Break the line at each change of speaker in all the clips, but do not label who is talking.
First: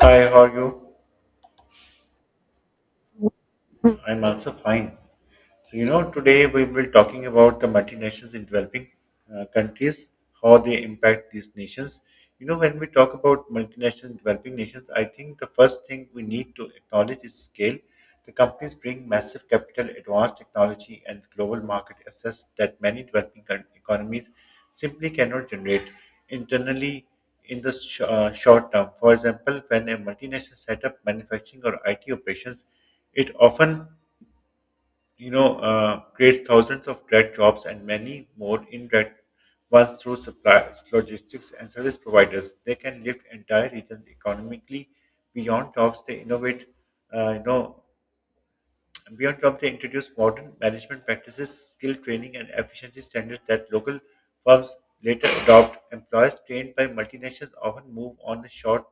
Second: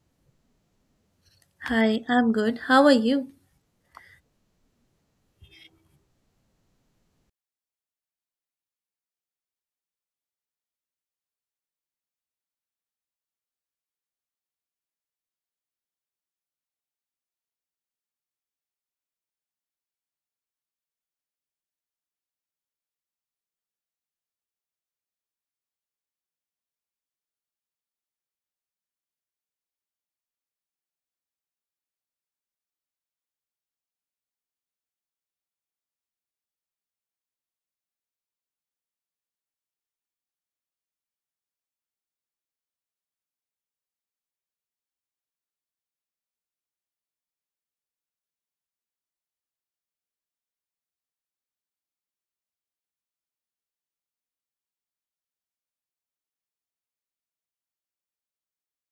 Hi, how are you?
Hi, I'm good. How are you?
I'm also fine. So, today we will be talking about the multinationals in developing countries, how they impact these nations. You know, when we talk about multinationals in developing nations, I think the first thing we need to acknowledge is scale. The companies bring massive capital, advanced technology, and global market access that many economies simply cannot generate internally in the short term. For example, when a multinational set up manufacturing or IT operations, it often creates thousands of direct jobs and many more indirect ones through suppliers, logistics, and service providers. They can lift entire regions economically beyond jobs. They innovate, uh, you know, Beyond job, they introduce modern management practices, skill training, and efficiency standards that local firms later adopt. Employers trained by multinationals often move on the short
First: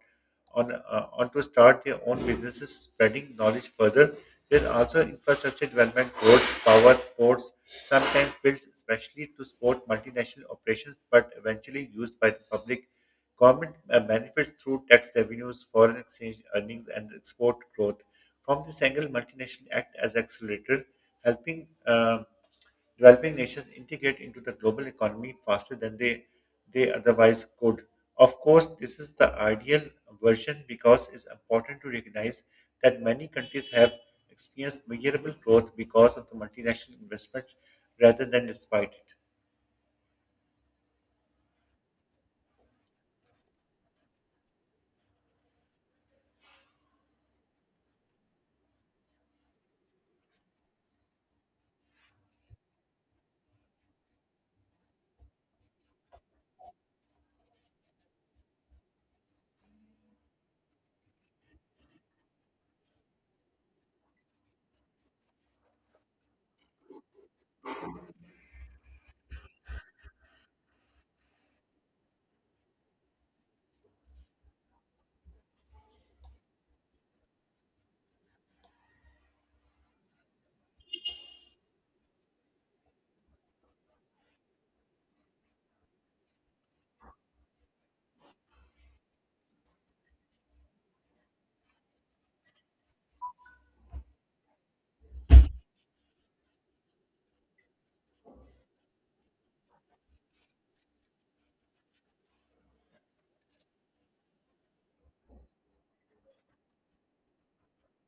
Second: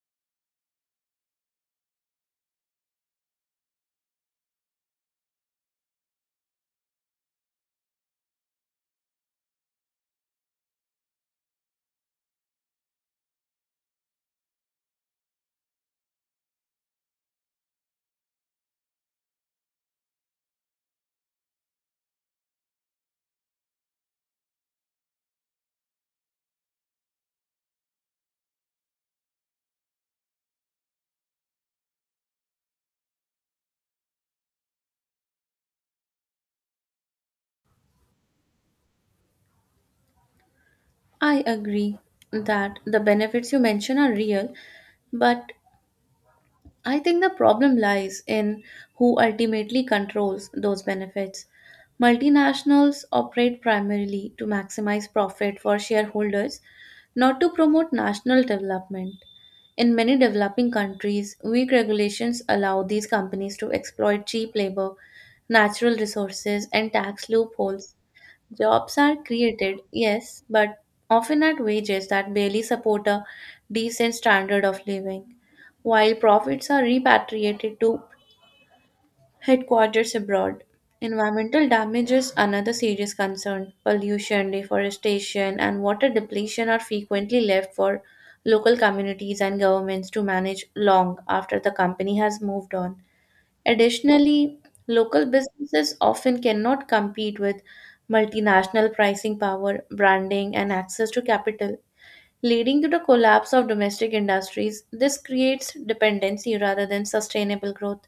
on, uh, on to start their own businesses, spreading knowledge further. There's also infrastructure development, roads, power, sports, sometimes built especially to support multinational operations, but eventually used by the public. Government benefits through tax revenues, foreign exchange earnings, and export growth. From this angle, multinations act as accelerator, helping developing nations integrate into the global economy faster than they otherwise could. Of course, this is the ideal version because it's important to recognize that many countries have experienced measurable growth because of the multinational investment rather than despite it.
I agree that the benefits you mention are real, but I think the problem lies in who ultimately controls those benefits. Multinationals operate primarily to maximize profit for shareholders, not to promote national development. In many developing countries, weak regulations allow these companies to exploit cheap labor, natural resources, and tax loopholes. Jobs are created, yes, but often at wages that barely support a decent standard of living, while profits are repatriated to headquarters abroad. Environmental damage is another serious concern. Pollution, deforestation, and water depletion are frequently left for local communities and governments to manage long after the company has moved on. Additionally, local businesses often cannot compete with multinational pricing power, branding, and access to capital, leading to the collapse of domestic industries. This creates dependency rather than sustainable growth.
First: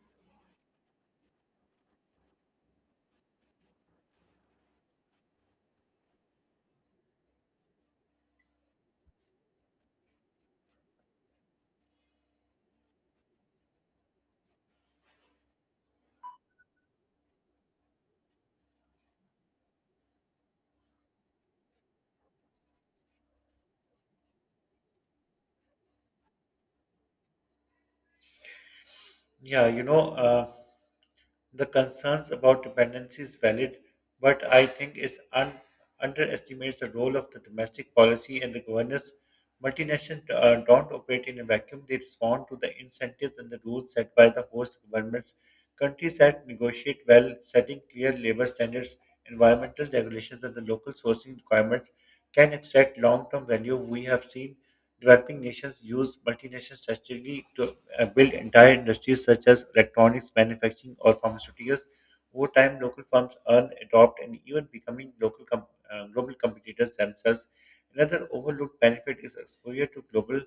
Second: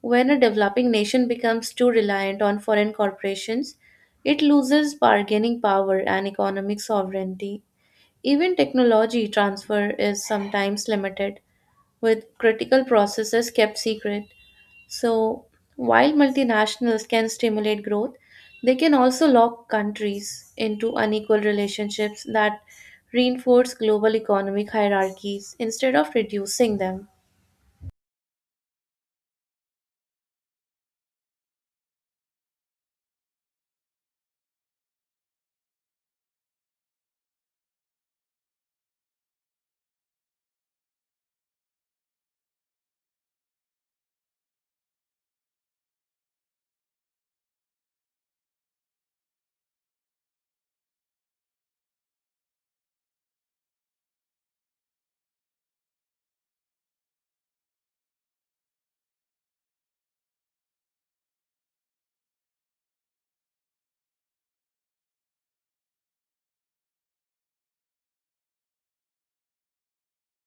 When a developing nation becomes too reliant on foreign corporations, it loses bargaining power and economic sovereignty. Even technology transfer is sometimes limited, with critical processes kept secret. So, while multinationals can stimulate growth, they can also lock countries into unequal relationships that reinforce global economic hierarchies instead of reducing them.
Yeah, you know, uh, The concerns about dependency is valid, but I think underestimates the role of the domestic policy and the governance. Multinationals don't operate in a vacuum. They respond to the incentives and the rules set by the host governments. Countries that negotiate well, setting clear labor standards, environmental regulations, and the local sourcing requirements, can extract long-term value. We have seen developing nations use multinational strategy to build entire industries such as electronics, manufacturing, or pharmaceuticals. Over time, local firms earn, adopt, and even becoming global competitors themselves. Another overlooked benefit is exposure to global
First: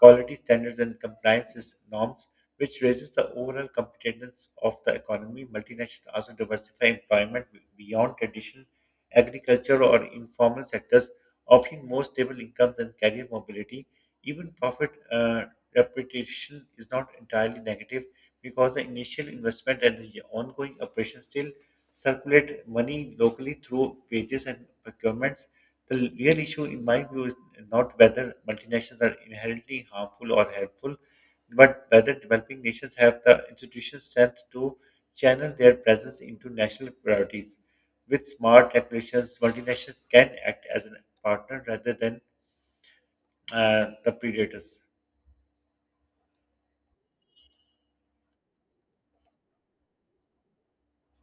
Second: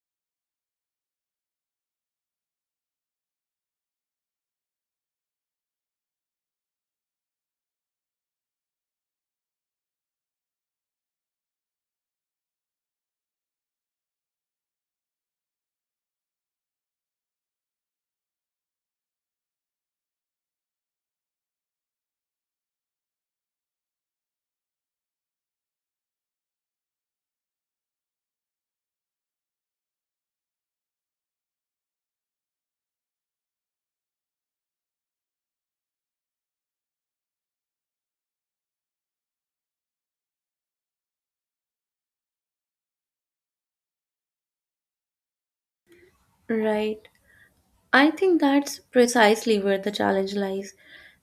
quality standards and norms, which raises the overall competitiveness of the economy. Multinationals also diversify beyond traditional agriculture or informal sectors, offering more stable incomes and career mobility. Even profit reputation is not entirely negative because the initial investment and the ongoing operations still circulate money locally through wages and procurements. The real issue, in my view, is not whether multinationals are inherently harmful or helpful, but whether developing nations have the institutional strength to channel their presence into national priorities. With smart regulations, multinationals can act as a partner rather than the predators.
Right. I think that's precisely where the challenge lies.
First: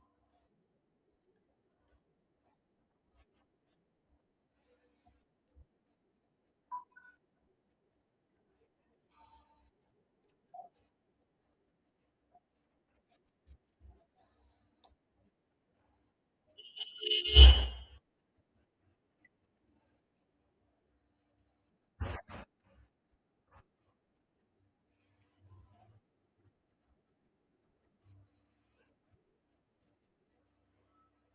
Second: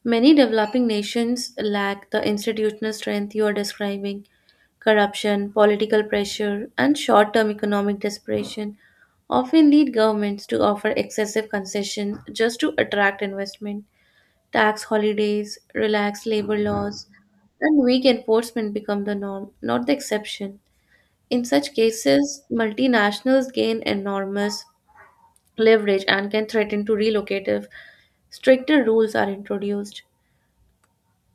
Many developing nations lack the institutional strength you are describing. Corruption, political pressure, and short term economic desperation often lead governments to offer excessive concessions just to attract investment. Tax holidays, relaxed labor laws, and weak enforcement become the norm, not the exception. In such cases, multinationals gain enormous leverage and can threaten to relocate if stricter rules are introduced.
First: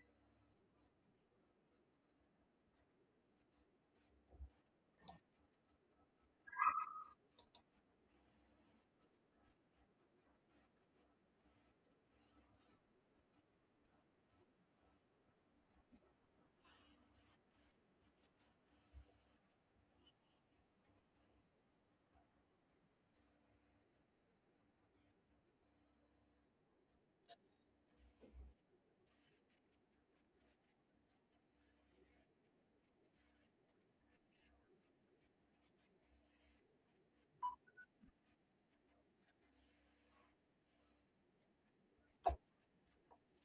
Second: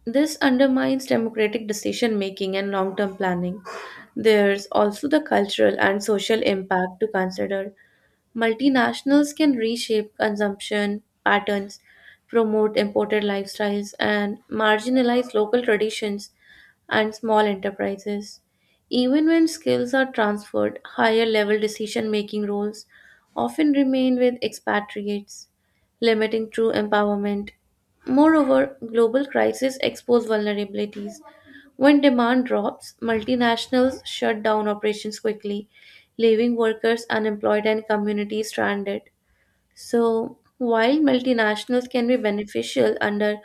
This undermines democratic decision making and long term planning. There's also the cultural and social impact to consider. Multinationals can reshape consumption patterns, promote imported lifestyles, and marginalize local traditions and small enterprises. Even when skills are transferred, higher level decision making roles often remain with expatriates, limiting true empowerment. Moreover, global crises expose vulnerabilities when demand drops; multinationals shut down operations quickly, leaving workers unemployed and communities stranded. So, while multinationals can be beneficial under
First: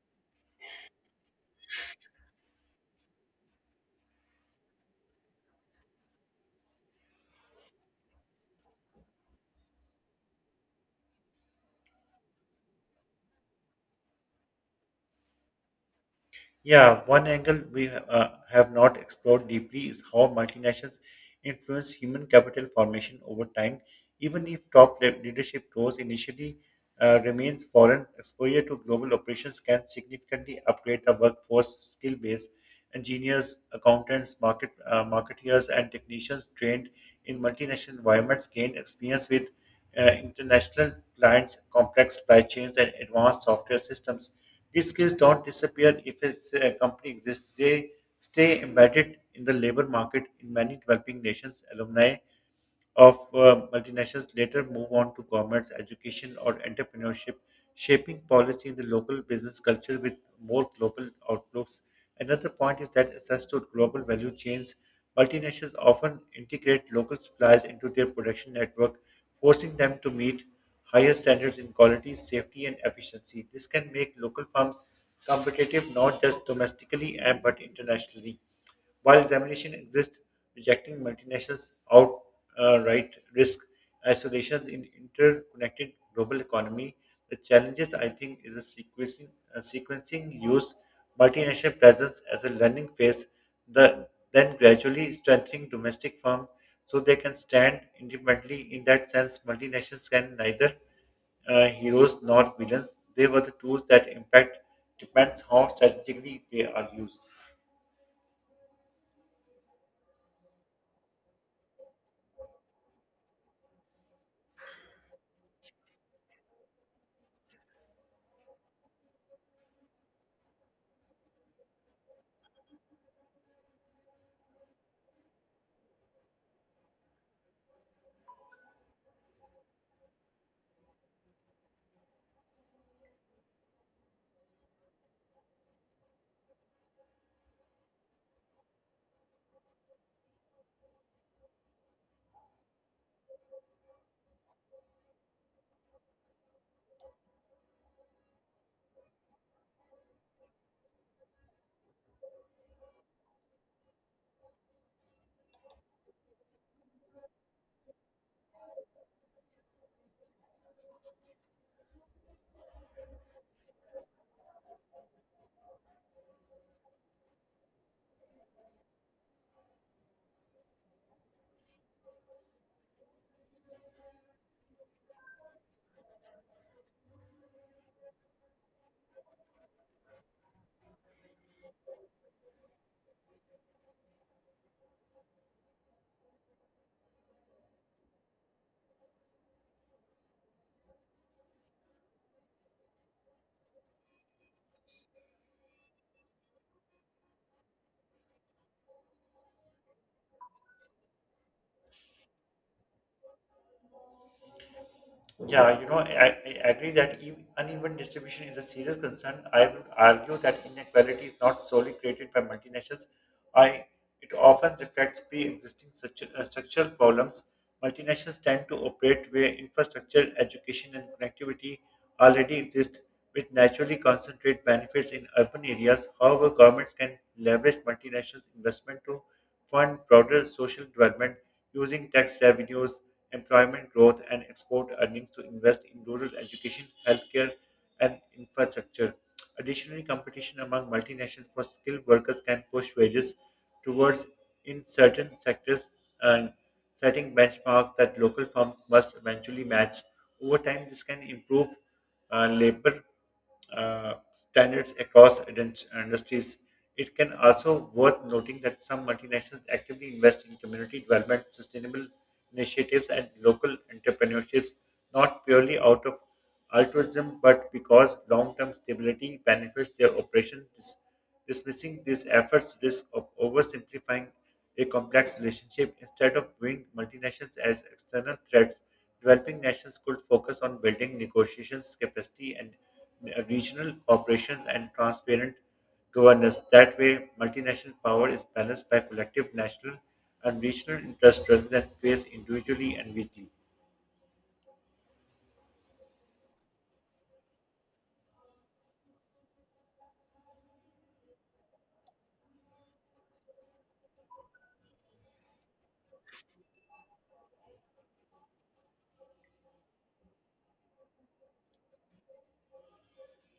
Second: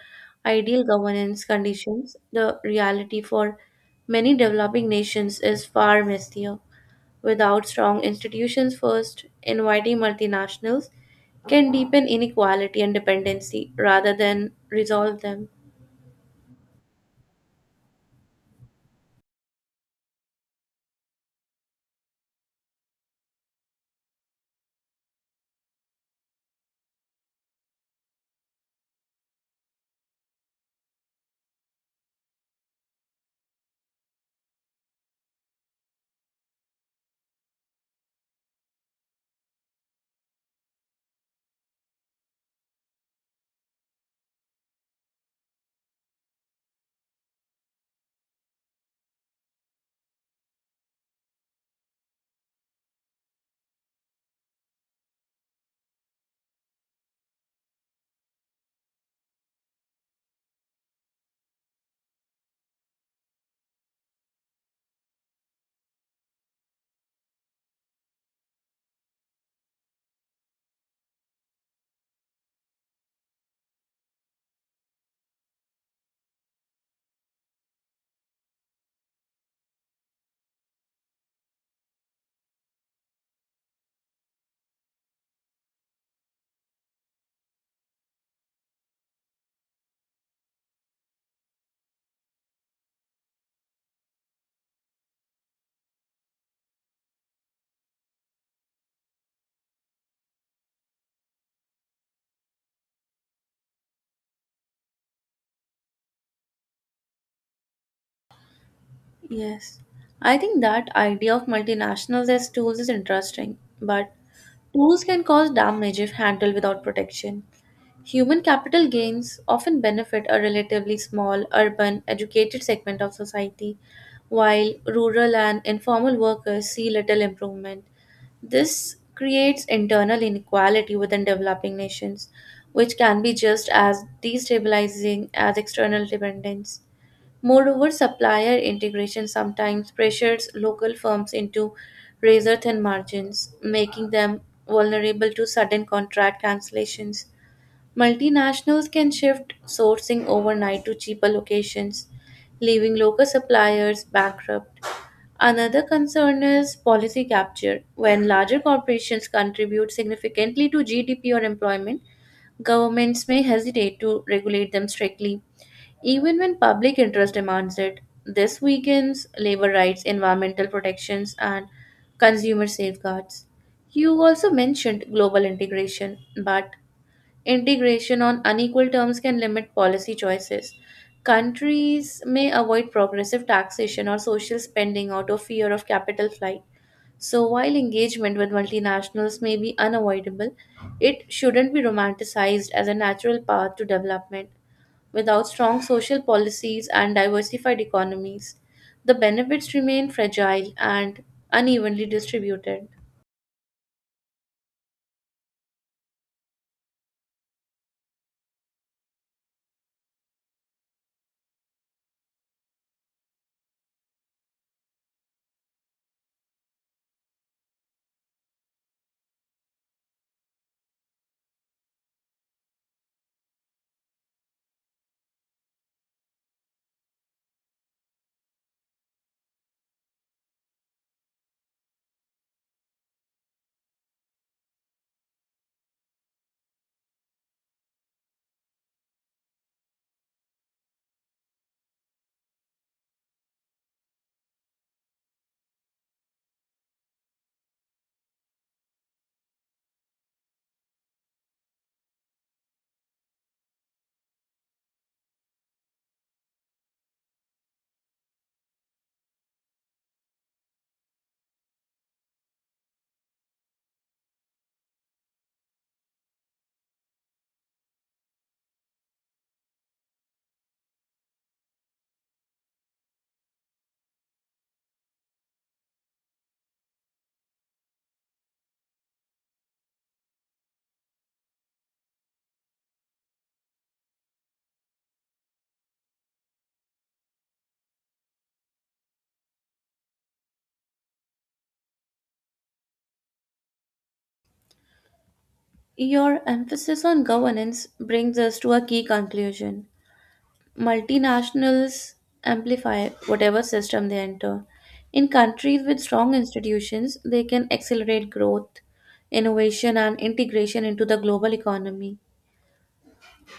ideal governance conditions, the reality for many developing nations is far messier. Without strong institutions first, inviting multinationals can deepen inequality and dependency rather than resolve them.
Yeah, one angle we have not explored deeply is how multinationals influence human capital formation over time. Even if leadership roles initially remains foreign, exposure to global operations can significantly upgrade the workforce skill base. Engineers, accountants, marketeers, and technicians trained in multinational environments gain experience with international clients, complex supply chains, and advanced software systems. These skills don't disappear if a company exists. They stay embedded in the labor market in many developing nations. Alumni of multinationals later move on to governments, education, or entrepreneurship, shaping policy in the local business culture with more global outlooks. Another point is that access to global value chains. Multinationals often integrate local suppliers into their production network forcing them to meet higher standards in quality, safety, and efficiency. This can make local firms competitive not just domestically but internationally. While examination exists, rejecting multinationals outright risk isolations in interconnected global economy. The challenges, I think, is a sequencing use multinational presence as a learning phase, the, then gradually strengthening domestic firm so they can stand independently. In that sense, multinationals can neither heroes nor villains. They were the tools that impact depends how strategically they are used.
Yes. I think that idea of multinationals as tools is interesting, but tools can cause damage if handled without protection. Human capital gains often benefit a relatively small, urban, educated segment of society, while rural and informal workers see little improvement. This creates internal inequality within developing nations, which can be just as destabilizing as external dependence. Moreover, supplier integration sometimes pressures local firms into razor thin margins, making them vulnerable to sudden contract cancellations. Multinationals can shift sourcing overnight to cheaper locations, leaving local suppliers bankrupt. Another concern is policy capture. When larger corporations contribute significantly to GDP or employment, governments may hesitate to regulate them strictly even when public interest demands it. This weakens labor rights, environmental protections, and consumer safeguards. You also mentioned global integration, but integration on unequal terms can limit policy choices. Countries may avoid progressive taxation or social spending out of fear of capital flight. So, while engagement with multinationals may be unavoidable, it shouldn't be romanticized as a natural path to development. Without strong social policies and diversified economies, the benefits remain fragile and unevenly distributed.
Yeah, you know, I, I agree that uneven distribution is a serious concern. I would argue that inequality is not solely created by multinationals. I It often reflects pre-existing structural problems. Multinationals tend to operate where infrastructure, education, and connectivity already exist, which naturally concentrate benefits in urban areas. However, governments can leverage multinationals' investment to fund broader social development using tax revenues employment growth, and export earnings to invest in rural education, healthcare, and infrastructure. Additionally, competition among multinationals for skilled workers can push wages towards in certain sectors and setting benchmarks that local firms must eventually match. Over time, this can improve labor standards across industries. It can also worth noting that some multinationals actively invest in community development, sustainable initiatives, and local entrepreneurships, not purely out of altruism, but because long-term stability benefits their operation. Dismissing these efforts risks of oversimplifying a complex relationship instead of viewing multinationals as external threats. Developing nations could focus on building negotiations capacity and regional operations and transparent governance. That way, multinational power is balanced by collective national and regional interests rather than faced individually and weakly.
Your emphasis on governance brings us to a key conclusion. Multinationals amplify whatever system they enter. In countries with strong institutions, they can accelerate growth, innovation, and integration into the global economy.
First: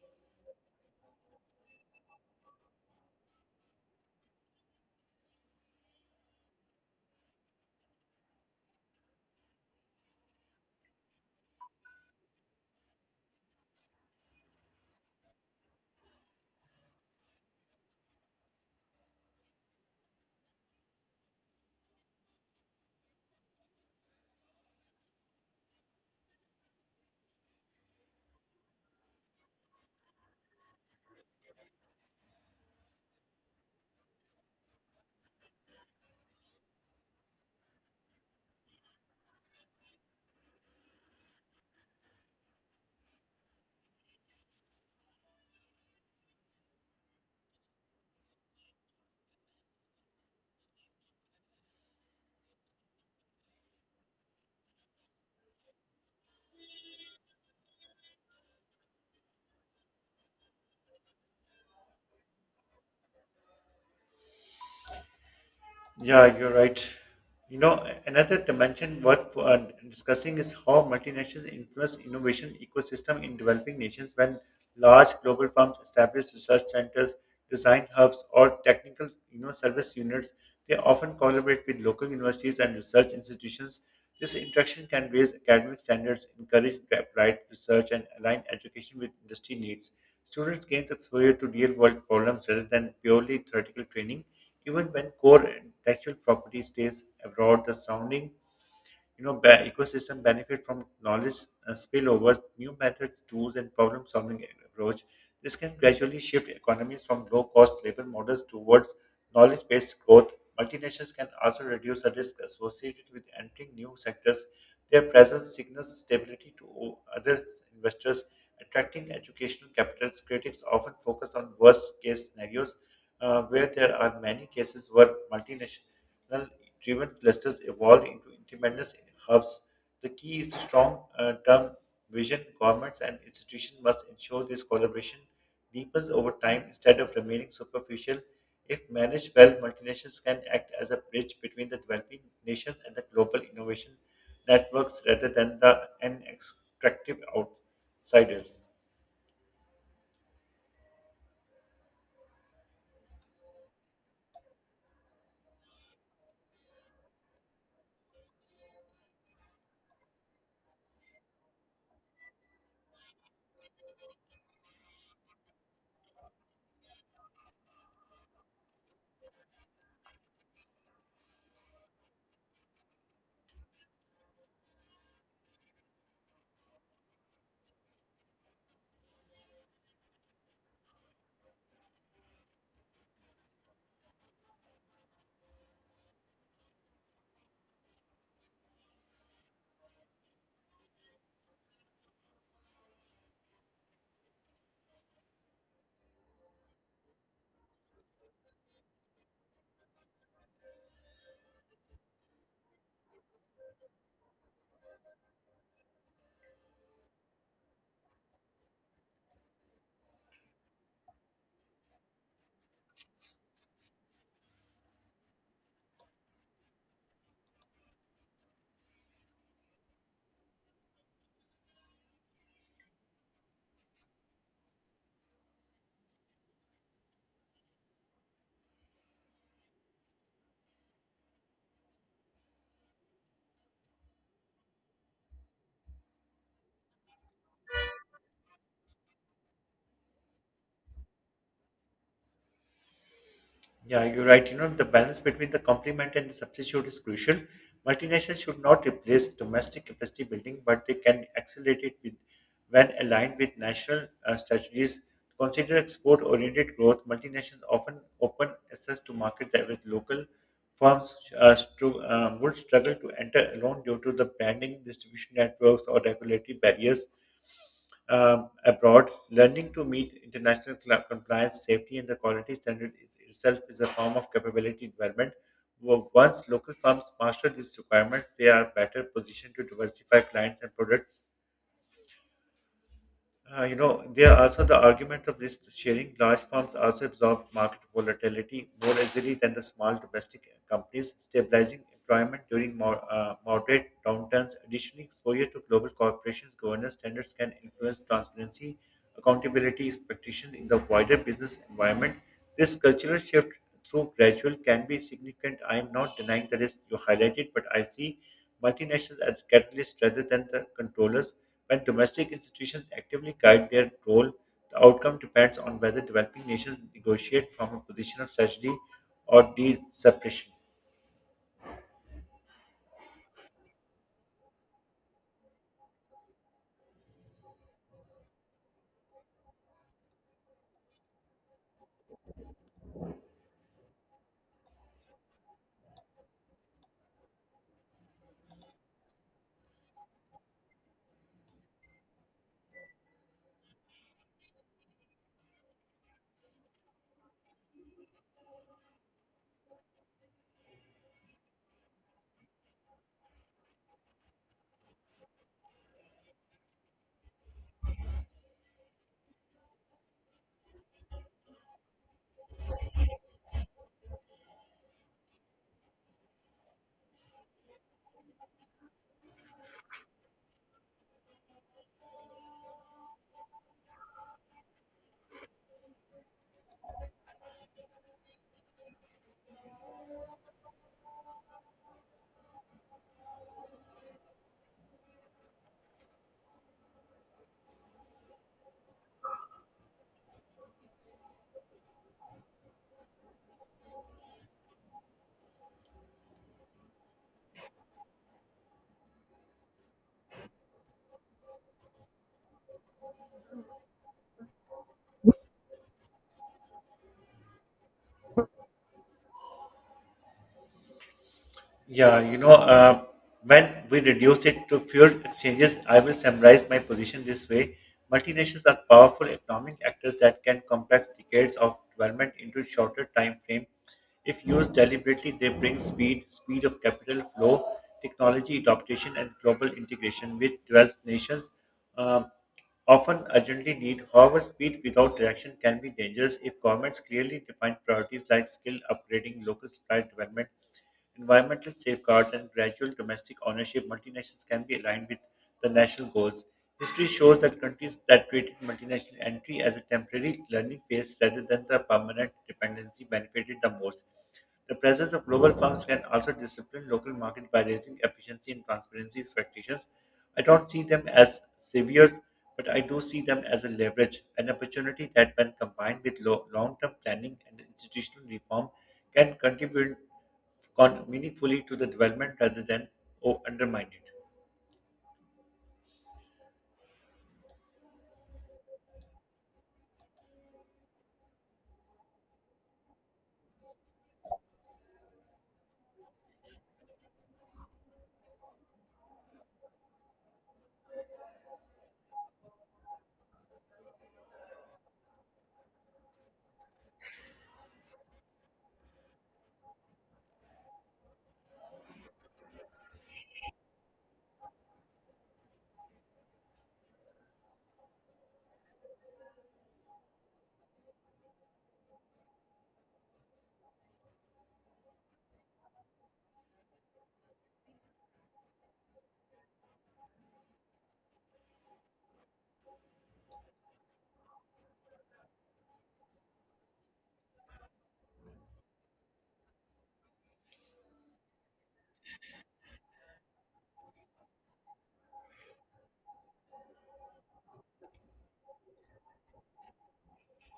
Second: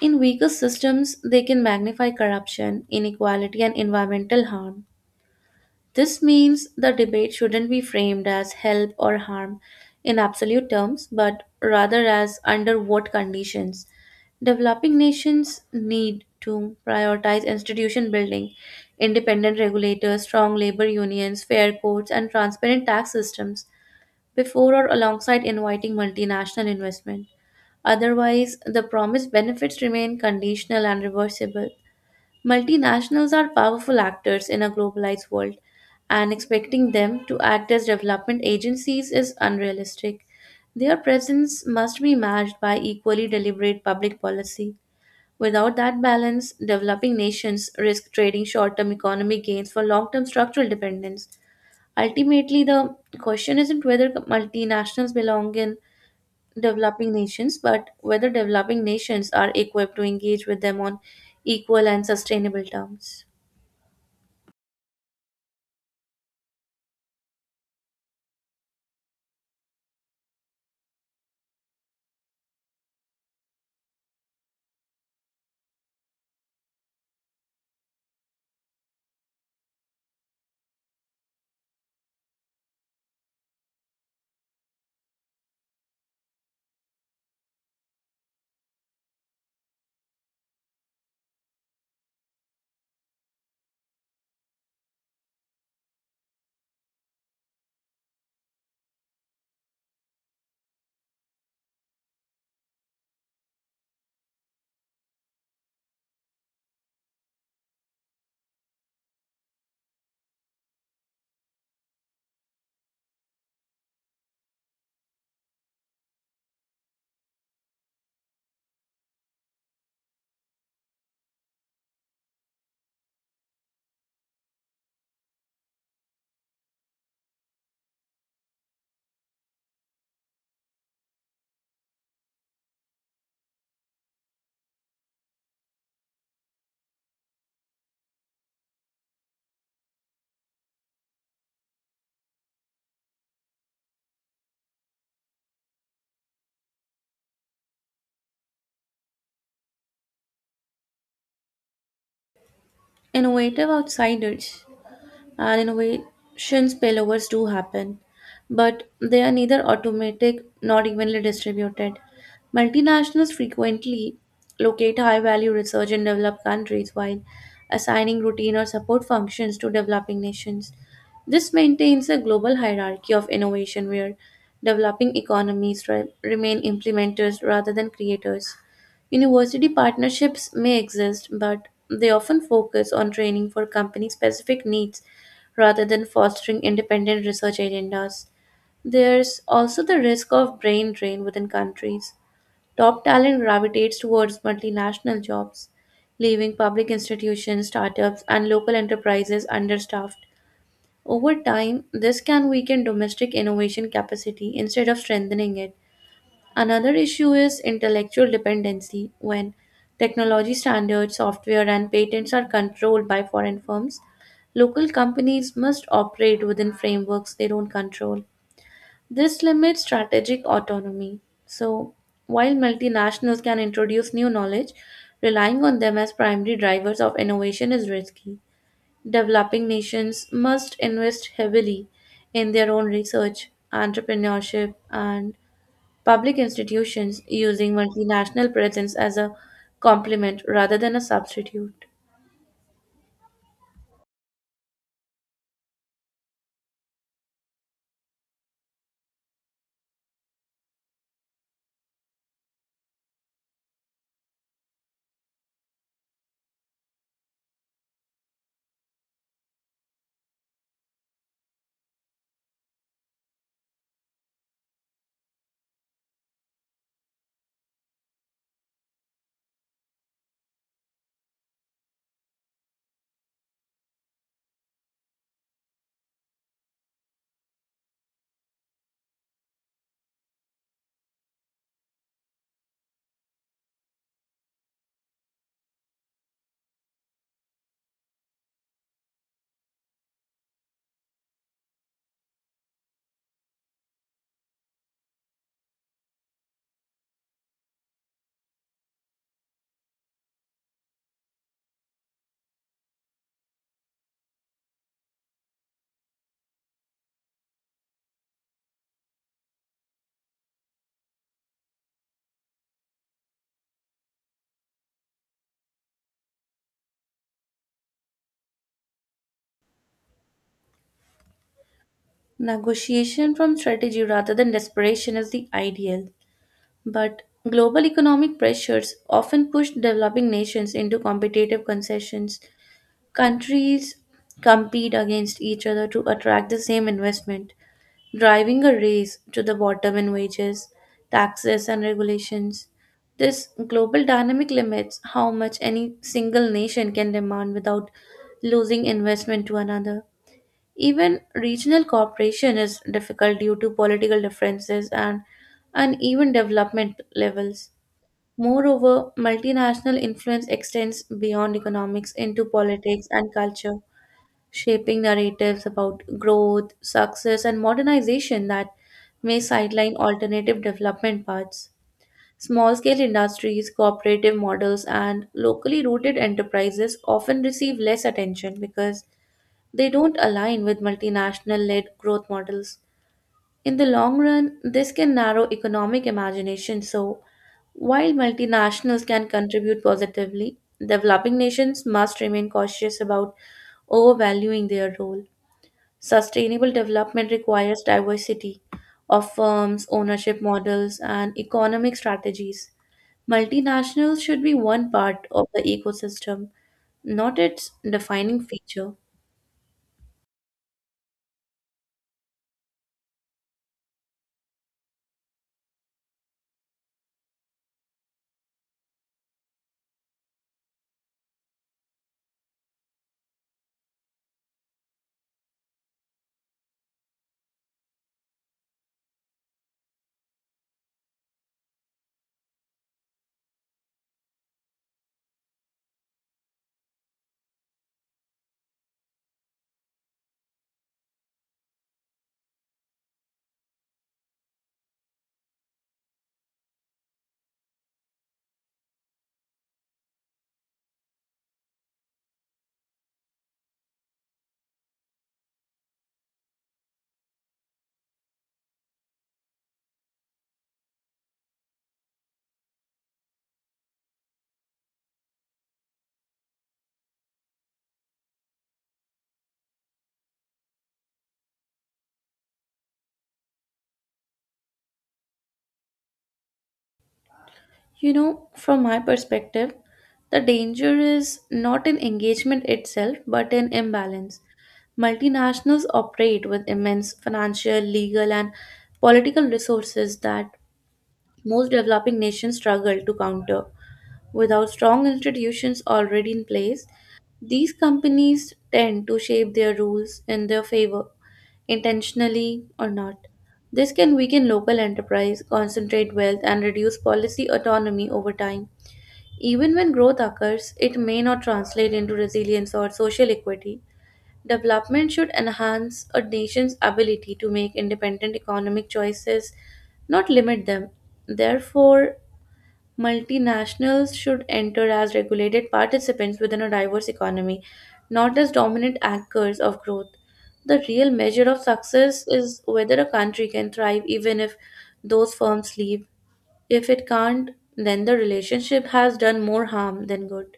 In weaker systems, they can magnify corruption, inequality, and environmental harm. This means the debate shouldn't be framed as help or harm in absolute terms, but rather as under what conditions. Developing nations need to prioritize institution building, independent regulators, strong labor unions, fair courts, and transparent tax systems before or alongside inviting multinational investment. Otherwise, the promised benefits remain conditional and reversible. Multinationals are powerful actors in a globalized world, and expecting them to act as development agencies is unrealistic. Their presence must be matched by equally deliberate public policy. Without that balance, developing nations risk trading short term economic gains for long term structural dependence. Ultimately, the question isn't whether multinationals belong in developing nations, but whether developing nations are equipped to engage with them on equal and sustainable terms.
Yeah, you're right. You know, another dimension worth discussing is how multinationals influence innovation ecosystem in developing nations when large global firms establish research centers, design hubs, or technical, you know, service units. They often collaborate with local universities and research institutions. This interaction can raise academic standards, encourage applied research, and align education with industry needs. Students gain exposure to real-world problems rather than purely theoretical training even when core intellectual property stays abroad, the surrounding ecosystem benefit from knowledge spillovers, new methods, tools, and problem-solving approach. This can gradually shift economies from low-cost labor models towards knowledge-based growth. Multinationals can also reduce the risk associated with entering new sectors. Their presence signals stability to other investors. Attracting educational capitals, critics often focus on worst-case scenarios, where there are many cases where multinational driven clusters evolve into independent hubs. The key is to strong term vision. Governments and institutions must ensure this collaboration deepens over time instead of remaining superficial. If managed well, multinationals can act as a bridge between the developing nations and the global innovation networks rather than the an extractive outsiders.
Innovative outsiders and innovation spillovers do happen, but they are neither automatic nor evenly distributed. Multinationals frequently locate high value research in developed countries while assigning routine or support functions to developing nations. This maintains a global hierarchy of innovation where developing economies remain implementers rather than creators. University partnerships may exist, but they often focus on training for company specific needs rather than fostering independent research agendas. There's also the risk of brain drain within countries. Top talent gravitates towards multinational jobs, leaving public institutions, startups, and local enterprises understaffed. Over time, this can weaken domestic innovation capacity instead of strengthening it. Another issue is intellectual dependency when technology standards, software, and patents are controlled by foreign firms. Local companies must operate within frameworks they don't control. This limits strategic autonomy. So, while multinationals can introduce new knowledge, relying on them as primary drivers of innovation is risky. Developing nations must invest heavily in their own research, entrepreneurship, and public institutions, using multinational presence as a complement rather than a substitute.
Yeah, you're right. You know, the balance between the complement and the substitute is crucial. Multinationals should not replace domestic capacity building, but they can accelerate it with, when aligned with national strategies. Consider export-oriented growth. Multinationals often open access to markets that with local firms would struggle to enter alone due to the branding, distribution networks, or regulatory barriers abroad, learning to meet international compliance, safety, and the quality standard is, itself is a form of capability development. Once local firms master these requirements, they are better positioned to diversify clients and products there are also the argument of risk sharing. Large firms also absorb market volatility more easily than the small domestic companies, stabilizing employment during moderate downturns. Additionally, exposure to global corporations' governance standards can influence transparency, accountability expectations in the wider business environment. This cultural shift through gradual can be significant. I am not denying the risk you highlighted, but I see multinationals as catalysts rather than the controllers when domestic institutions actively guide their role, the outcome depends on whether developing nations negotiate from a position of strategy or de-separation.
Negotiation from strategy rather than desperation is the ideal, but global economic pressures often push developing nations into competitive concessions. Countries compete against each other to attract the same investment, driving a race to the bottom in wages, taxes, and regulations. This global dynamic limits how much any single nation can demand without losing investment to another. Even regional cooperation is difficult due to political differences and uneven development levels. Moreover, multinational influence extends beyond economics into politics and culture, shaping narratives about growth, success, and modernization that may sideline alternative development paths. Small scale industries, cooperative models, and locally rooted enterprises often receive less attention because they don't align with multinational led growth models. In the long run, this can narrow economic imagination. So, while multinationals can contribute positively, developing nations must remain cautious about overvaluing their role. Sustainable development requires diversity of firms, ownership models, and economic strategies. Multinationals should be one part of the ecosystem, not its defining feature.
Yeah, you know, uh, when we reduce it to fuel exchanges, I will summarize my position this way. Multinationals are powerful economic actors that can compress decades of development into shorter time frame. If used deliberately, they bring speed, speed of capital flow, technology adoption, and global integration, which developed nations um, often urgently need. However, speed without direction can be dangerous if governments clearly define priorities like skill upgrading, local supply development, Environmental safeguards and gradual domestic ownership multinationals can be aligned with the national goals. History shows that countries that treated multinational entry as a temporary learning phase rather than the permanent dependency benefited the most. The presence of global firms can also discipline local markets by raising efficiency and transparency expectations. I don't see them as saviors but I do see them as a leverage, an opportunity that, when combined with long-term planning and institutional reform, can contribute meaningfully to the development rather than undermine it.
You know, from my perspective, the danger is not in engagement itself, but in imbalance. Multinationals operate with immense financial, legal, and political resources that most developing nations struggle to counter. Without strong institutions already in place, these companies tend to shape their rules in their favor, intentionally or not. This can weaken local enterprise, concentrate wealth, and reduce policy autonomy over time. Even when growth occurs, it may not translate into resilience or social equity. Development should enhance a nation's ability to make independent economic choices, not limit them. Therefore, multinationals should enter as regulated participants within a diverse economy, not as dominant anchors of growth. The real measure of success is whether a country can thrive even if those firms leave. If it can't, then the relationship has done more harm than good.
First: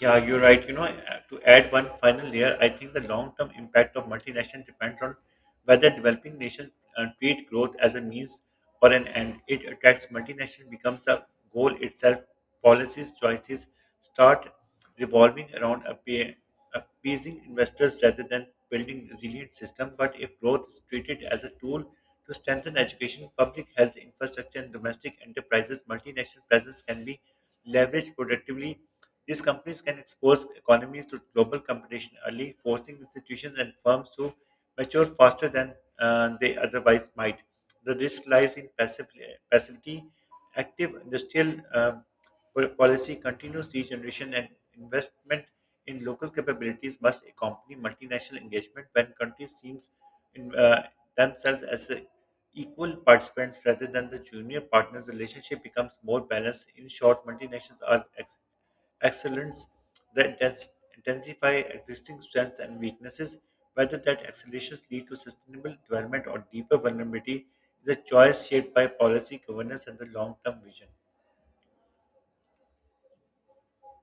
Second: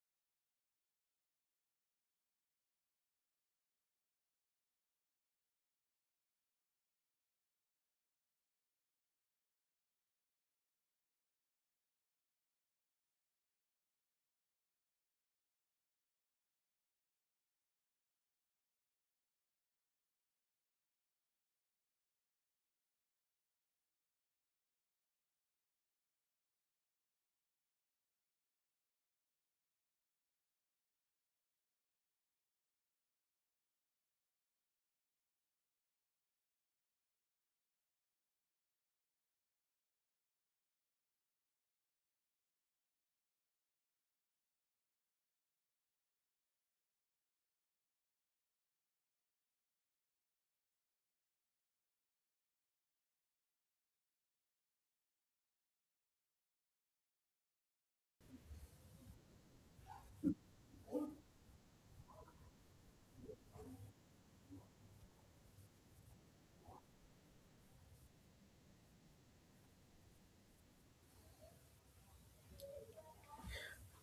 Yeah, you're right. To add one final layer, I think the long-term impact of multinational depends on whether developing nations treat growth as a means or an end. It attracts multinational becomes a goal itself. Policies choices start revolving around appeasing investors rather than building resilient system. But if growth is treated as a tool to strengthen education, public health infrastructure, and domestic enterprises, multinational presence can be leveraged productively these companies can expose economies to global competition early, forcing institutions and firms to mature faster than they otherwise might. The risk lies in passivity. Active industrial um, policy continues regeneration and investment in local capabilities must accompany multinational engagement when countries seem in, uh, themselves as a equal participants rather than the junior partners, the relationship becomes more balanced. In short, multinationals are excellence that intensify existing strengths and weaknesses. Whether that accelerations lead to sustainable development or deeper vulnerability is a choice shaped by policy, governance, and the long term vision.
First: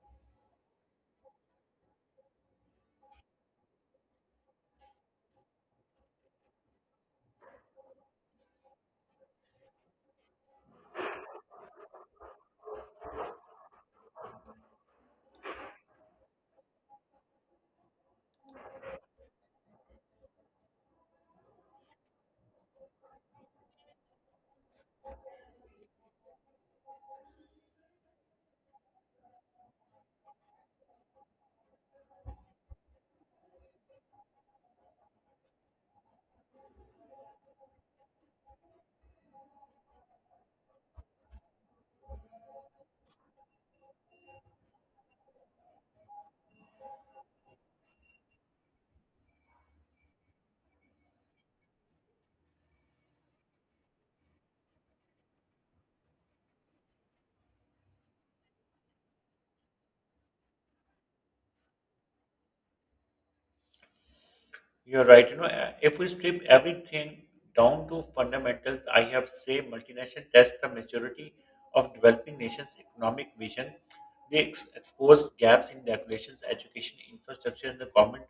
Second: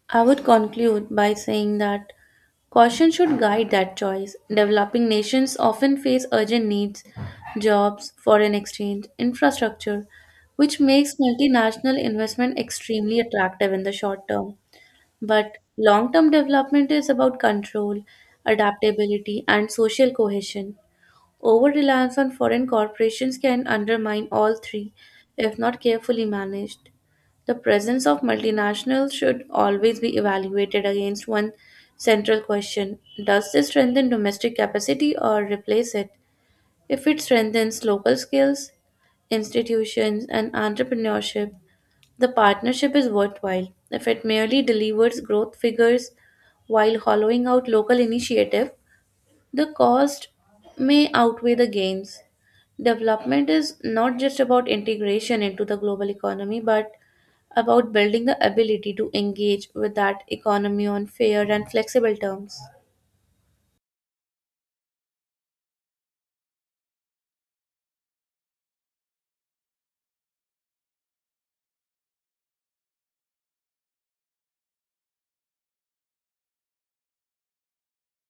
I would conclude by saying that caution should guide that choice. Developing nations often face urgent needs: jobs, foreign exchange, infrastructure, which makes multinational investment extremely attractive in the short term. But long term development is about control, adaptability, and social cohesion. Over reliance on foreign corporations can undermine all three if not carefully managed. The presence of multinationals should always be evaluated against one central question: does this strengthen domestic capacity or replace it? If it strengthens local skills, institutions, and entrepreneurship, the partnership is worthwhile. If it merely delivers growth figures while hollowing out local initiative, the cost may outweigh the gains. Development is not just about integration into the global economy, but about building the ability to engage with that economy on fair and flexible terms.
You're right. If we strip everything down to fundamentals, I have say multinational test the maturity of developing nations' economic vision. They expose gaps in regulations, education, infrastructure, and the government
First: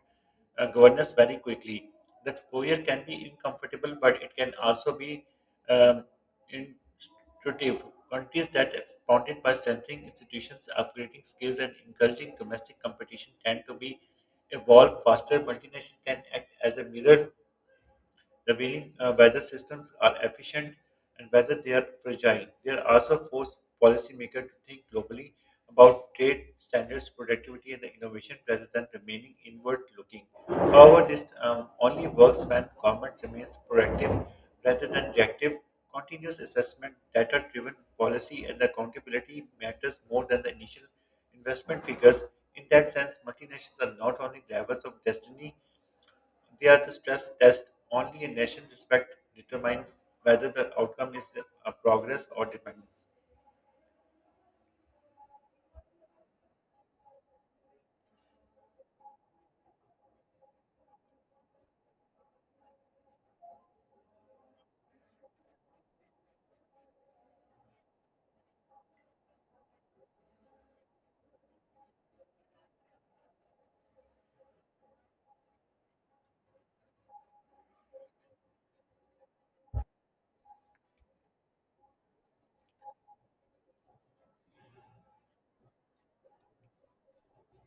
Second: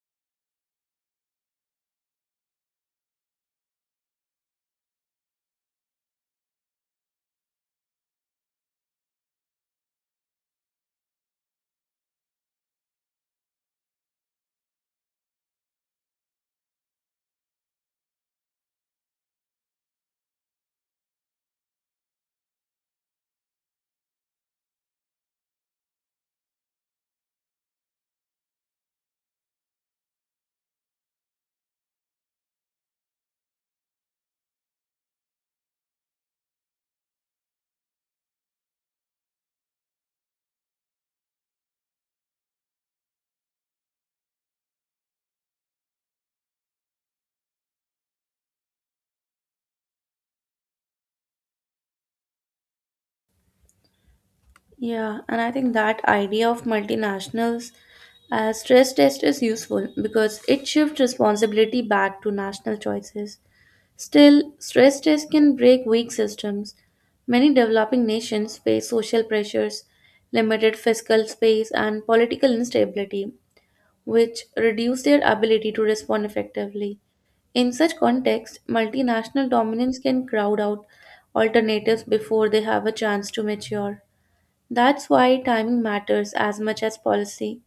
governance very quickly. The exposure can be uncomfortable, but it can also be um, instructive. Countries that expanded by strengthening institutions, upgrading skills, and encouraging domestic competition tend to be evolve faster, multinationals can act as a mirror the revealing whether systems are efficient and whether they are fragile. They are also force policymakers to think globally about trade standards, productivity, and the innovation rather than remaining inward looking. However, this only works when government remains proactive rather than reactive. Continuous assessment, data driven policy, and the accountability matters more than the initial investment figures. In that sense, multinationals are not only drivers of destiny they are the stress test. Only a nation respect determines whether the outcome is a progress or dependence.
Yeah, and I think that idea of multinationals as stress test is useful because it shifts responsibility back to national choices. Still, stress tests can break weak systems. Many developing nations face social pressures, limited fiscal space, and political instability, which reduce their ability to respond effectively. In such context, multinational dominance can crowd out alternatives before they have a chance to mature. That's why timing matters as much as policy.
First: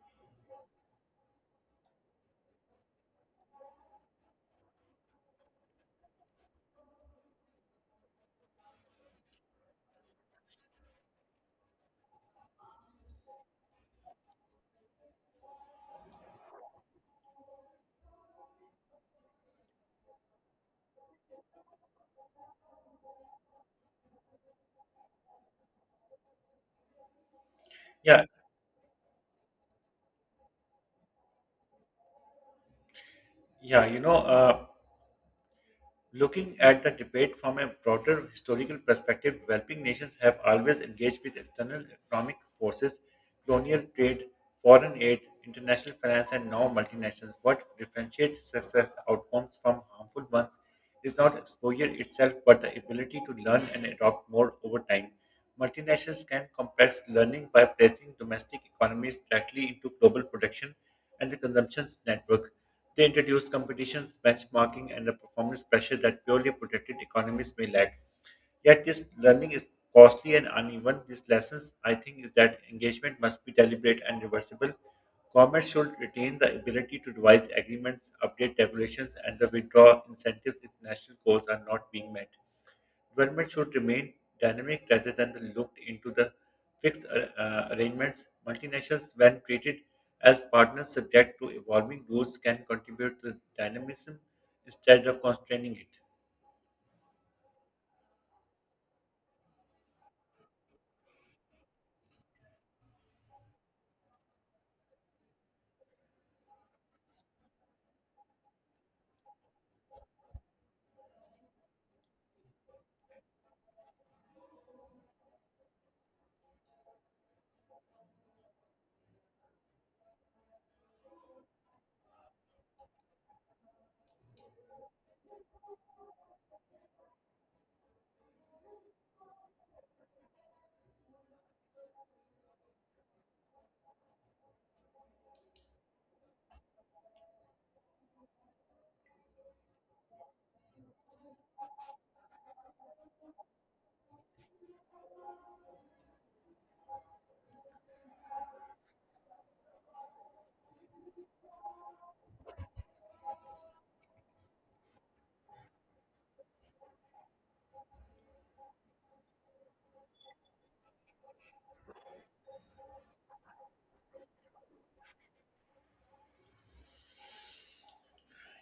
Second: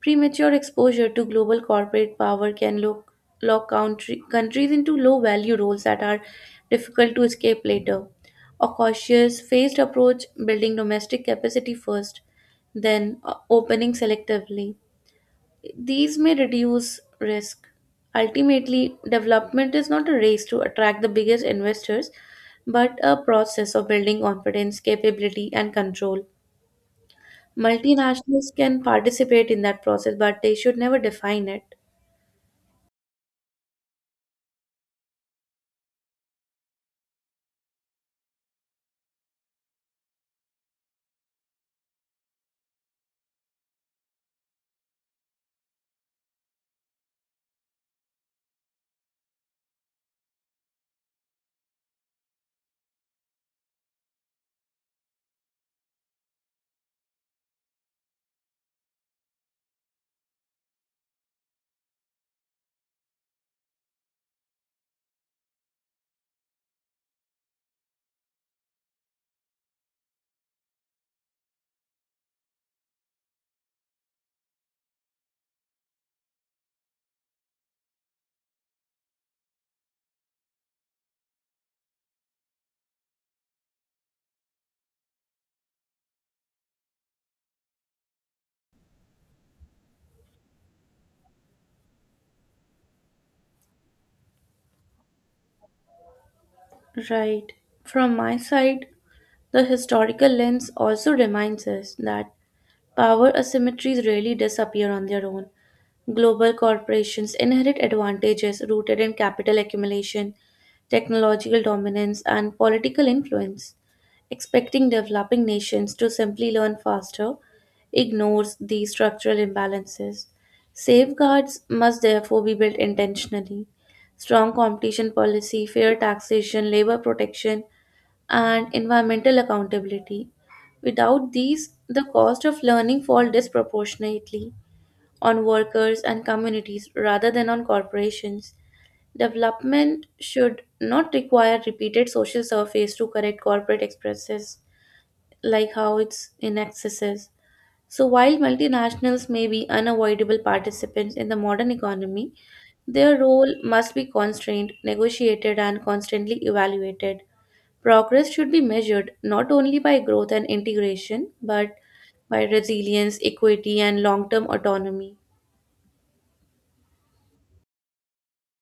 Premature exposure to global corporate power can lock countries into low value roles that are difficult to escape later. A cautious, phased approach, building domestic capacity first, then opening selectively. These may reduce risk. Ultimately, development is not a race to attract the biggest investors, but a process of building confidence, capability, and control.
Yeah,
Multinationals can participate in that process, but they should never define it.
yeah, looking at the debate from a broader historical perspective, developing nations have always engaged with external economic forces, colonial trade, foreign aid, international finance, and now multinationals. What differentiates success outcomes from harmful ones is not exposure itself, but the ability to learn and adopt more over time. Multinationals can compress learning by placing domestic economies directly into global production and the consumption network. They introduced competitions, benchmarking, and a performance pressure that purely protected economies may lack. Yet this learning is costly and uneven. These lessons, I think, is that engagement must be deliberate and reversible. Governments should retain the ability to devise agreements, update regulations, and the withdraw incentives if national goals are not being met. Development should remain dynamic rather than the looked into the fixed arrangements. Multinationals, when treated as partners subject to evolving rules, can contribute to dynamism instead of constraining it.
Right. From my side, the historical lens also reminds us that power asymmetries rarely disappear on their own. Global corporations inherit advantages rooted in capital accumulation, technological dominance, and political influence. Expecting developing nations to simply learn faster ignores these structural imbalances. Safeguards must therefore be built intentionally: strong competition policy, fair taxation, labor protection, and environmental accountability. Without these, the cost of learning falls disproportionately on workers and communities rather than on corporations. Development should not require repeated social surveys to correct corporate excesses, like how it's in excesses. So, while multinationals may be unavoidable participants in the modern economy, their role must be constrained, negotiated, and constantly evaluated. Progress should be measured not only by growth and integration, but by resilience, equity, and long term autonomy.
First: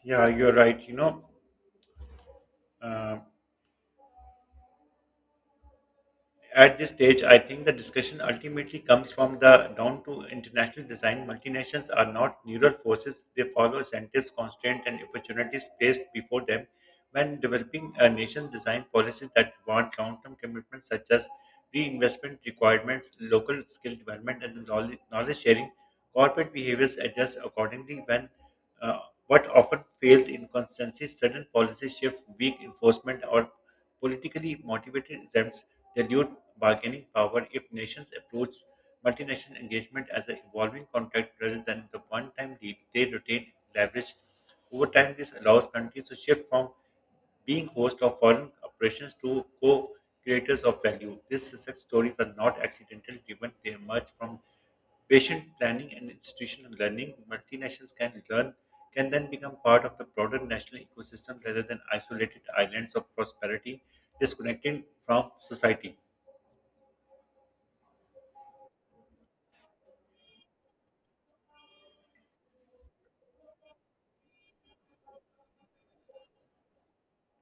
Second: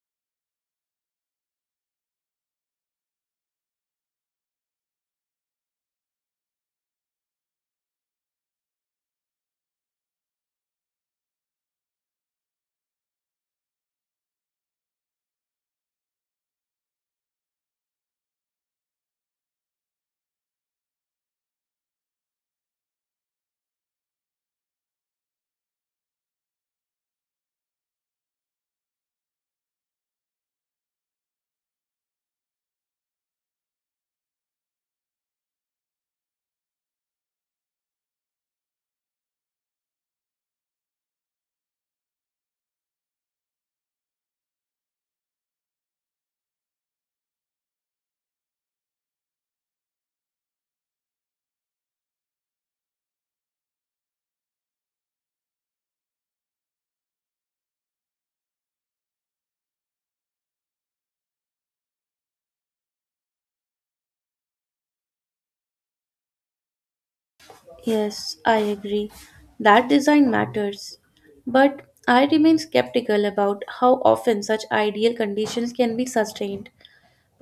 Yeah, you're right. Um, at this stage, I think the discussion ultimately comes from the down to international design. Multinationals are not neural forces, they follow incentives, constraints, and opportunities placed before them. When developing a nation design policies that want long term commitments such as reinvestment requirements, local skill development, and the knowledge sharing, corporate behaviors adjust accordingly. When uh, what often fails in consistency, sudden policy shift, weak enforcement, or politically motivated renewed bargaining power if nations approach multinational engagement as an evolving contract rather than the one-time deal they retain leverage. Over time, this allows countries to shift from being host of foreign operations to co-creators of value. These success stories are not accidental driven. They emerge from patient planning and institutional learning. Multinationals can learn can then become part of the broader national ecosystem rather than isolated islands of prosperity disconnected from society.
Yes, I agree that design matters. But I remain skeptical about how often such ideal conditions can be sustained.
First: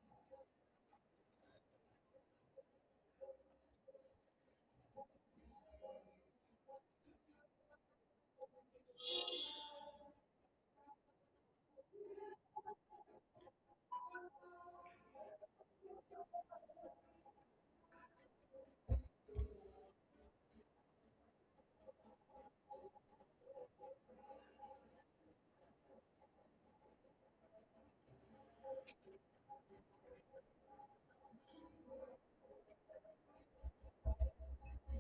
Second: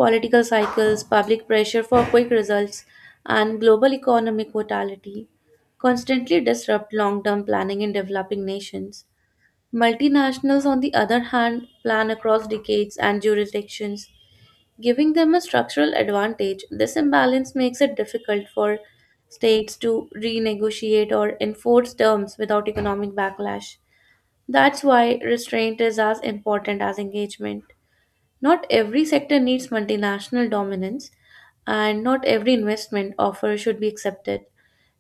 Political cycles, public pressure for quick results, and global economic volatility constantly disrupt long term planning in developing nations. Multinationals, on the other hand, plan across decades and jurisdictions, giving them a structural advantage. This imbalance makes it difficult for states to renegotiate or enforce terms without economic backlash. That's why restraint is as important as engagement. Not every sector needs multinational dominance, and not every investment offer should be accepted.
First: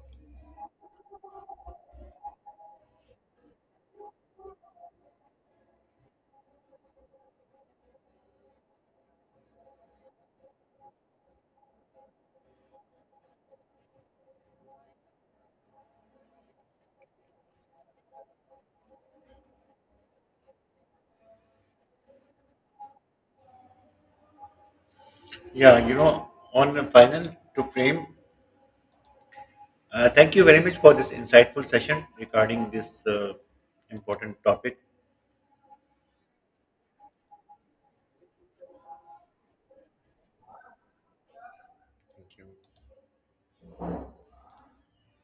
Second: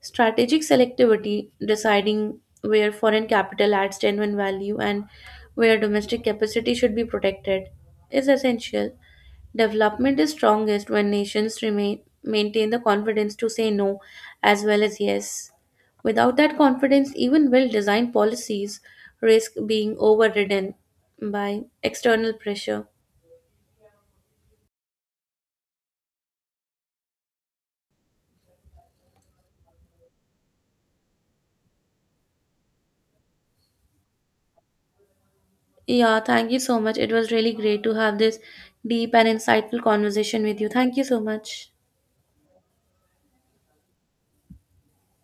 Strategic selectivity, deciding where foreign capital adds genuine value and where domestic capacity should be protected, is essential. Development is strongest when nations remain maintain the confidence to say no as well as yes. Without that confidence, even well-designed policies risk being overridden by external pressure.
Yeah, you know, on the final to frame, thank you very much for this insightful session regarding this important topic.
Yeah, thank you so much. It was really great to have this deep and insightful conversation with you. Thank you so much.
Thank you.